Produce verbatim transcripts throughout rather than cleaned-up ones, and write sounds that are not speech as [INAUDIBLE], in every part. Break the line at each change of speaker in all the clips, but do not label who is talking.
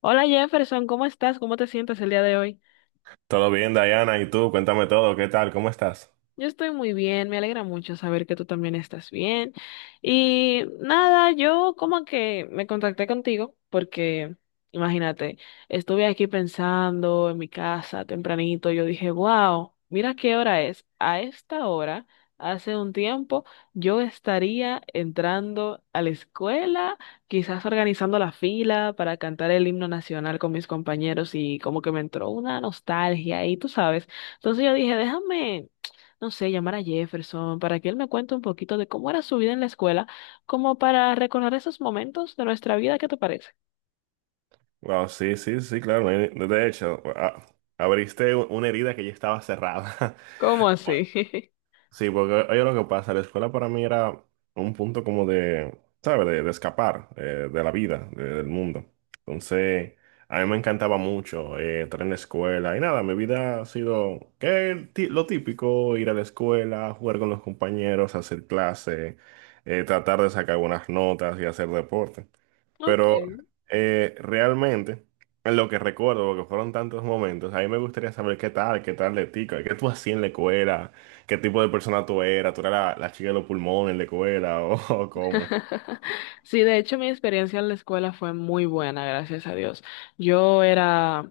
Hola Jefferson, ¿cómo estás? ¿Cómo te sientes el día de hoy?
Todo bien, Diana, ¿y tú? Cuéntame todo, ¿qué tal? ¿Cómo estás?
Yo estoy muy bien, me alegra mucho saber que tú también estás bien. Y nada, yo como que me contacté contigo porque, imagínate, estuve aquí pensando en mi casa tempranito, yo dije, wow, mira qué hora es. A esta hora, hace un tiempo, yo estaría entrando a la escuela, quizás organizando la fila para cantar el himno nacional con mis compañeros y como que me entró una nostalgia y tú sabes. Entonces yo dije, déjame no sé, llamar a Jefferson para que él me cuente un poquito de cómo era su vida en la escuela, como para recordar esos momentos de nuestra vida, ¿qué te parece?
Wow, sí, sí, sí, claro. me- De hecho, a- abriste u- una herida que ya estaba cerrada. [LAUGHS]
¿Cómo así? [LAUGHS]
Sí, porque oye lo que pasa, la escuela para mí era un punto como de, ¿sabes? De, de escapar eh, de la vida, de- del mundo. Entonces, a mí me encantaba mucho eh, estar en la escuela y nada, mi vida ha sido que el ti- lo típico: ir a la escuela, jugar con los compañeros, hacer clase, eh, tratar de sacar buenas notas y hacer deporte.
Ok.
Pero eh, realmente, en lo que recuerdo, porque fueron tantos momentos, a mí me gustaría saber qué tal, qué tal de ti, qué tú hacías en la escuela, qué tipo de persona tú eras. ¿Tú eras la, la chica de los pulmones en la escuela o, [LAUGHS] o cómo?
[LAUGHS] Sí, de hecho mi experiencia en la escuela fue muy buena, gracias a Dios. Yo era.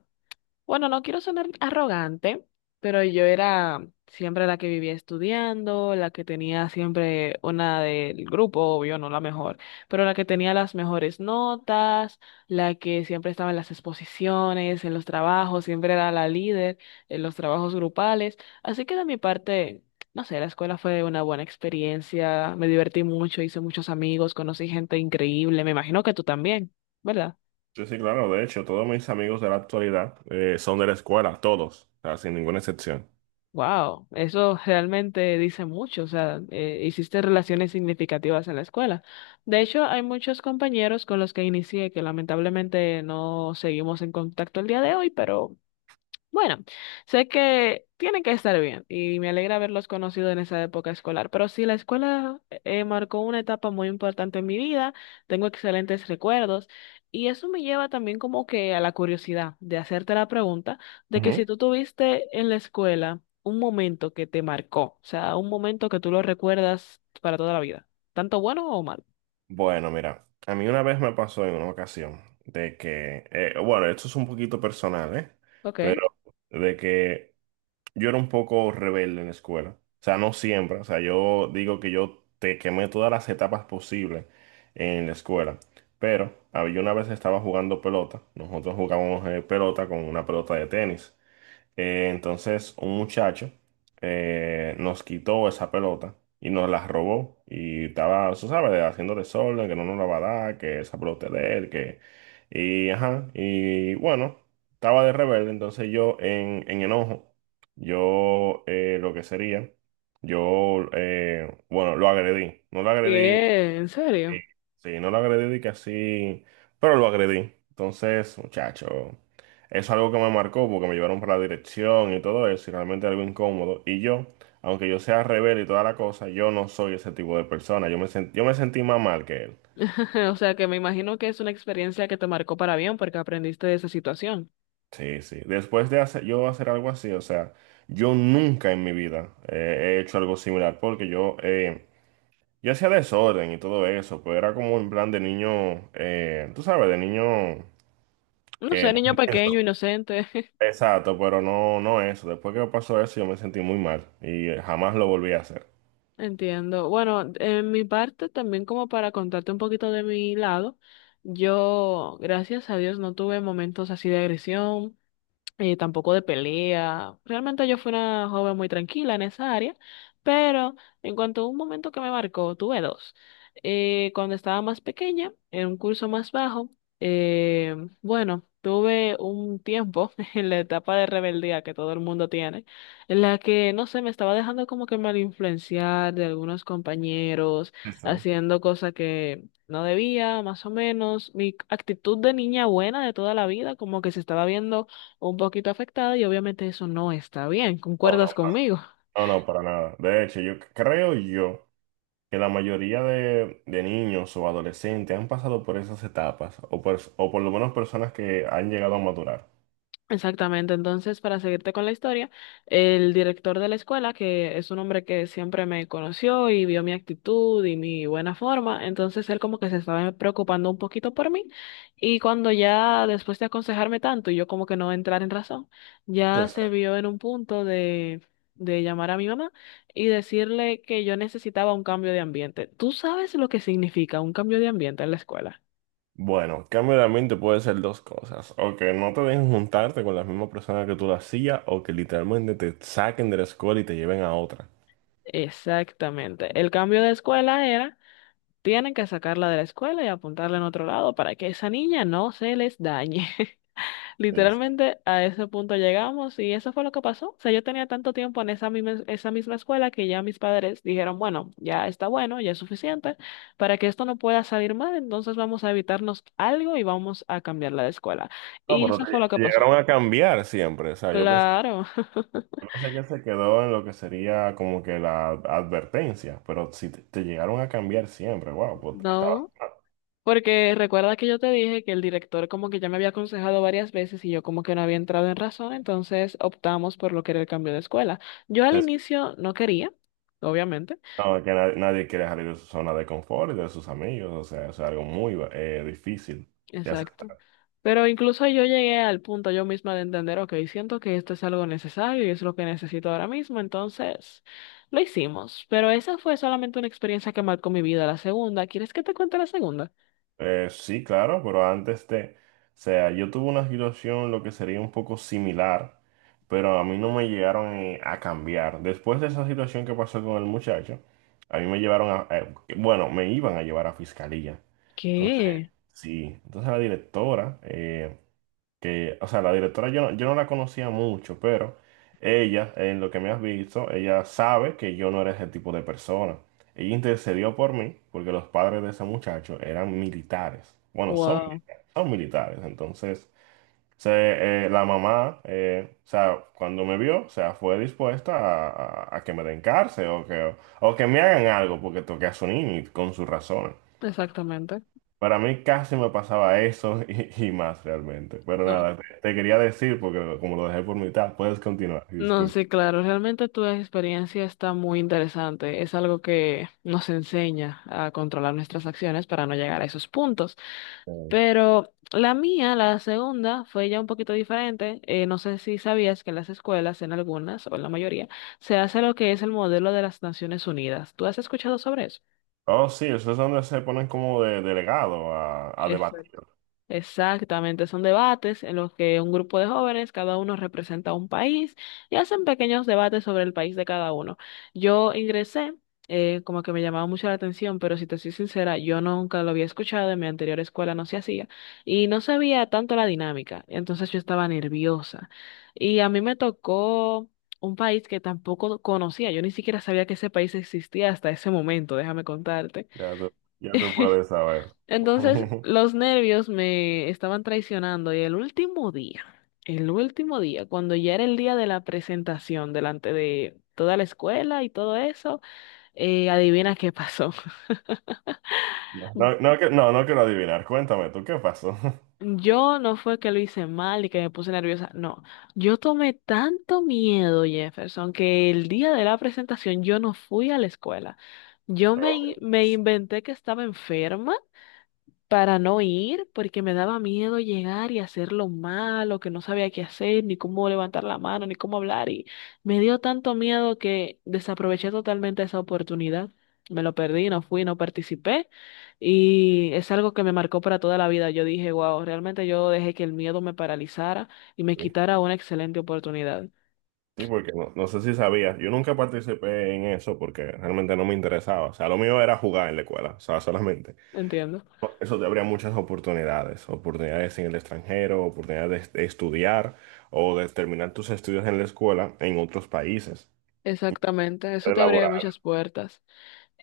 Bueno, no quiero sonar arrogante, pero yo era siempre la que vivía estudiando, la que tenía siempre una del grupo, obvio, no la mejor, pero la que tenía las mejores notas, la que siempre estaba en las exposiciones, en los trabajos, siempre era la líder en los trabajos grupales. Así que de mi parte, no sé, la escuela fue una buena experiencia, me divertí mucho, hice muchos amigos, conocí gente increíble, me imagino que tú también, ¿verdad?
Sí, sí, claro, de hecho, todos mis amigos de la actualidad eh, son de la escuela, todos, o sea, sin ninguna excepción.
Wow, eso realmente dice mucho, o sea, eh, hiciste relaciones significativas en la escuela. De hecho, hay muchos compañeros con los que inicié que lamentablemente no seguimos en contacto el día de hoy, pero bueno, sé que tienen que estar bien y me alegra haberlos conocido en esa época escolar, pero sí, la escuela eh, eh, marcó una etapa muy importante en mi vida, tengo excelentes recuerdos y eso me lleva también como que a la curiosidad de hacerte la pregunta de que
Ujú.
si tú tuviste en la escuela un momento que te marcó, o sea, un momento que tú lo recuerdas para toda la vida, tanto bueno o malo.
Bueno, mira, a mí una vez me pasó en una ocasión de que, eh, bueno, esto es un poquito personal, ¿eh?
Ok.
Pero de que yo era un poco rebelde en la escuela. O sea, no siempre. O sea, yo digo que yo te quemé todas las etapas posibles en la escuela. Pero ah, yo una vez estaba jugando pelota. Nosotros jugábamos eh, pelota con una pelota de tenis. Eh, entonces, un muchacho eh, nos quitó esa pelota y nos la robó. Y estaba, tú sabes, haciendo desorden, que no nos la va a dar, que esa pelota es de él, que... Y, ajá, y bueno, estaba de rebelde. Entonces yo, en, en enojo, yo eh, lo que sería, yo, eh, bueno, lo agredí. No lo agredí.
¿Qué? ¿En
Sí,
serio?
sí, no lo agredí de que así, pero lo agredí. Entonces, muchacho, eso es algo que me marcó porque me llevaron para la dirección y todo eso, y realmente algo incómodo. Y yo, aunque yo sea rebelde y toda la cosa, yo no soy ese tipo de persona. Yo me sen- yo me sentí más mal que él.
[LAUGHS] O sea, que me imagino que es una experiencia que te marcó para bien porque aprendiste de esa situación.
Sí, sí. Después de hacer, yo hacer algo así, o sea, yo nunca en mi vida eh, he hecho algo similar porque yo, eh, yo hacía desorden y todo eso, pero era como en plan de niño, eh, tú sabes, de niño
No
que...
sé, niño pequeño, inocente. [LAUGHS]
Exacto, pero no, no eso. Después que me pasó eso, yo me sentí muy mal y eh, jamás lo volví a hacer.
Entiendo. Bueno, en mi parte también como para contarte un poquito de mi lado, yo, gracias a Dios, no tuve momentos así de agresión. Eh, tampoco de pelea. Realmente yo fui una joven muy tranquila en esa área, pero en cuanto a un momento que me marcó, tuve dos. Eh, cuando estaba más pequeña, en un curso más bajo, eh, bueno, tuve un tiempo [LAUGHS] en la etapa de rebeldía que todo el mundo tiene, en la que, no sé, me estaba dejando como que mal influenciar de algunos compañeros,
Sí, sí.
haciendo cosas que... No debía, más o menos, mi actitud de niña buena de toda la vida, como que se estaba viendo un poquito afectada y obviamente eso no está bien.
No, no,
¿Concuerdas
pa-
conmigo?
no, no, para nada. De hecho, yo c- creo yo que la mayoría de, de niños o adolescentes han pasado por esas etapas, o por, o por lo menos personas que han llegado a maturar.
Exactamente. Entonces, para seguirte con la historia, el director de la escuela, que es un hombre que siempre me conoció y vio mi actitud y mi buena forma, entonces él como que se estaba preocupando un poquito por mí y cuando ya después de aconsejarme tanto y yo como que no entrar en razón, ya
Entonces,
se vio en un punto de de llamar a mi mamá y decirle que yo necesitaba un cambio de ambiente. ¿Tú sabes lo que significa un cambio de ambiente en la escuela?
bueno, cambio de ambiente puede ser dos cosas: o que no te dejen juntarte con las mismas personas que tú lo hacías, o que literalmente te saquen de la escuela y te lleven a otra.
Exactamente. El cambio de escuela era, tienen que sacarla de la escuela y apuntarla en otro lado para que esa niña no se les dañe. [LAUGHS]
Sí, sí.
Literalmente a ese punto llegamos y eso fue lo que pasó. O sea, yo tenía tanto tiempo en esa misma, esa misma escuela que ya mis padres dijeron, bueno, ya está bueno, ya es suficiente para que esto no pueda salir mal, entonces vamos a evitarnos algo y vamos a cambiarla de escuela.
Ah,
Y
pero
eso fue lo que
te
pasó.
llegaron a cambiar siempre, o sea, yo pensé.
Claro. [LAUGHS]
Parece que se quedó en lo que sería como que la advertencia, pero si te, te llegaron a cambiar siempre, wow, pues estabas...
No. Porque recuerda que yo te dije que el director como que ya me había aconsejado varias veces y yo como que no había entrado en razón, entonces optamos por lo que era el cambio de escuela. Yo al
es-
inicio no quería, obviamente,
no, que nadie, nadie quiere salir de su zona de confort y de sus amigos, o sea, es algo muy eh, difícil de
exacto,
aceptar.
pero incluso yo llegué al punto yo misma de entender, ok, siento que esto es algo necesario y es lo que necesito ahora mismo, entonces lo hicimos, pero esa fue solamente una experiencia que marcó mi vida. La segunda, ¿quieres que te cuente la segunda?
Eh, sí, claro, pero antes de, o sea, yo tuve una situación lo que sería un poco similar, pero a mí no me llegaron eh, a cambiar. Después de esa situación que pasó con el muchacho, a mí me llevaron a, eh, bueno, me iban a llevar a fiscalía. Entonces,
¿Qué?
sí, entonces la directora, eh, que, o sea, la directora yo no, yo no la conocía mucho, pero ella, en lo que me has visto, ella sabe que yo no era ese tipo de persona. Ella intercedió por mí porque los padres de ese muchacho eran militares. Bueno, son
Wow,
militares, son militares. Entonces, se, eh, la mamá, eh, o sea, cuando me vio, o sea, fue dispuesta a, a- a que me den cárcel o que, o que me hagan algo porque toqué a su niño y con sus razones.
exactamente.
Para mí casi me pasaba eso [LAUGHS] y, y más realmente. Pero nada, te, te quería decir, porque como lo dejé por mitad, puedes continuar,
No,
disculpa.
sí, claro, realmente tu experiencia está muy interesante. Es algo que nos enseña a controlar nuestras acciones para no llegar a esos puntos.
Eh,
Pero la mía, la segunda, fue ya un poquito diferente. Eh, no sé si sabías que en las escuelas, en algunas o en la mayoría, se hace lo que es el modelo de las Naciones Unidas. ¿Tú has escuchado sobre eso?
Oh, sí, eso es donde se ponen como de delegado a, a
Exacto.
debatir.
Exactamente, son debates en los que un grupo de jóvenes, cada uno representa un país y hacen pequeños debates sobre el país de cada uno. Yo ingresé, eh, como que me llamaba mucho la atención, pero si te soy sincera, yo nunca lo había escuchado, en mi anterior escuela no se hacía y no sabía tanto la dinámica, entonces yo estaba nerviosa. Y a mí me tocó un país que tampoco conocía, yo ni siquiera sabía que ese país existía hasta ese momento, déjame contarte.
Ya tú, ya tú puedes saber.
Entonces
[LAUGHS]
los nervios me estaban traicionando y el último día, el último día, cuando ya era el día de la presentación delante de toda la escuela y todo eso, eh, adivina qué pasó. [LAUGHS]
No, no, no que- no, no quiero adivinar. Cuéntame tú, ¿qué pasó? [LAUGHS]
Yo no fue que lo hice mal y que me puse nerviosa, no. Yo tomé tanto miedo, Jefferson, que el día de la presentación yo no fui a la escuela. Yo me, in-
No.
me inventé que estaba enferma para no ir, porque me daba miedo llegar y hacerlo mal, o que no sabía qué hacer, ni cómo levantar la mano, ni cómo hablar, y me dio tanto miedo que desaproveché totalmente esa oportunidad. Me lo perdí, no fui, no participé, y es algo que me marcó para toda la vida. Yo dije, wow, realmente yo dejé que el miedo me paralizara y me
Sí.
quitara una excelente oportunidad.
Sí, porque no, no sé si sabías. Yo nunca participé en eso porque realmente no me interesaba. O sea, lo mío era jugar en la escuela, o sea, solamente.
Entiendo.
Eso te habría muchas oportunidades, oportunidades en el extranjero, oportunidades de estudiar o de terminar tus estudios en la escuela en otros países,
Exactamente, eso
de...
te abría muchas puertas.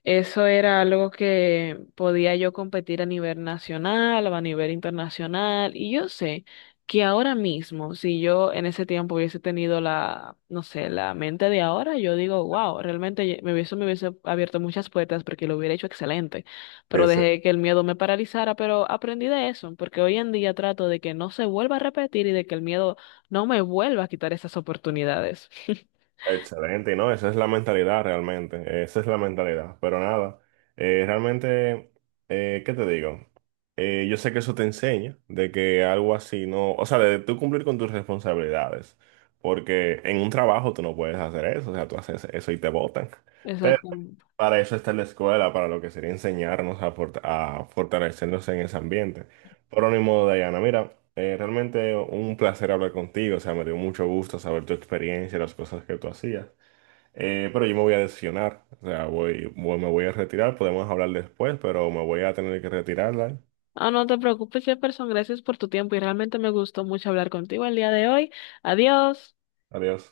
Eso era algo que podía yo competir a nivel nacional o a nivel internacional. Y yo sé que ahora mismo, si yo en ese tiempo hubiese tenido la, no sé, la mente de ahora, yo digo, wow, realmente ye- me hubiese, me hubiese abierto muchas puertas porque lo hubiera hecho excelente. Pero
Sí, sí.
dejé que el miedo me paralizara, pero aprendí de eso, porque hoy en día trato de que no se vuelva a repetir y de que el miedo no me vuelva a quitar esas oportunidades. [LAUGHS]
Excelente, y no, esa es la mentalidad realmente, esa es la mentalidad. Pero nada, eh, realmente, eh, ¿qué te digo? Eh, yo sé que eso te enseña de que algo así no, o sea, de tú cumplir con tus responsabilidades, porque en un trabajo tú no puedes hacer eso, o sea, tú haces eso y te botan. Pero
Exacto.
para eso está la escuela, para lo que sería enseñarnos a, fort- a fortalecernos en ese ambiente. Pero ni modo, Dayana, mira, eh, realmente un placer hablar contigo, o sea, me dio mucho gusto saber tu experiencia y las cosas que tú hacías. Eh, pero yo me voy a decepcionar, o sea, voy, voy- me voy a retirar, podemos hablar después, pero me voy a tener que retirarla.
Ah, no te preocupes, Jefferson. Gracias por tu tiempo y realmente me gustó mucho hablar contigo el día de hoy. Adiós.
Adiós.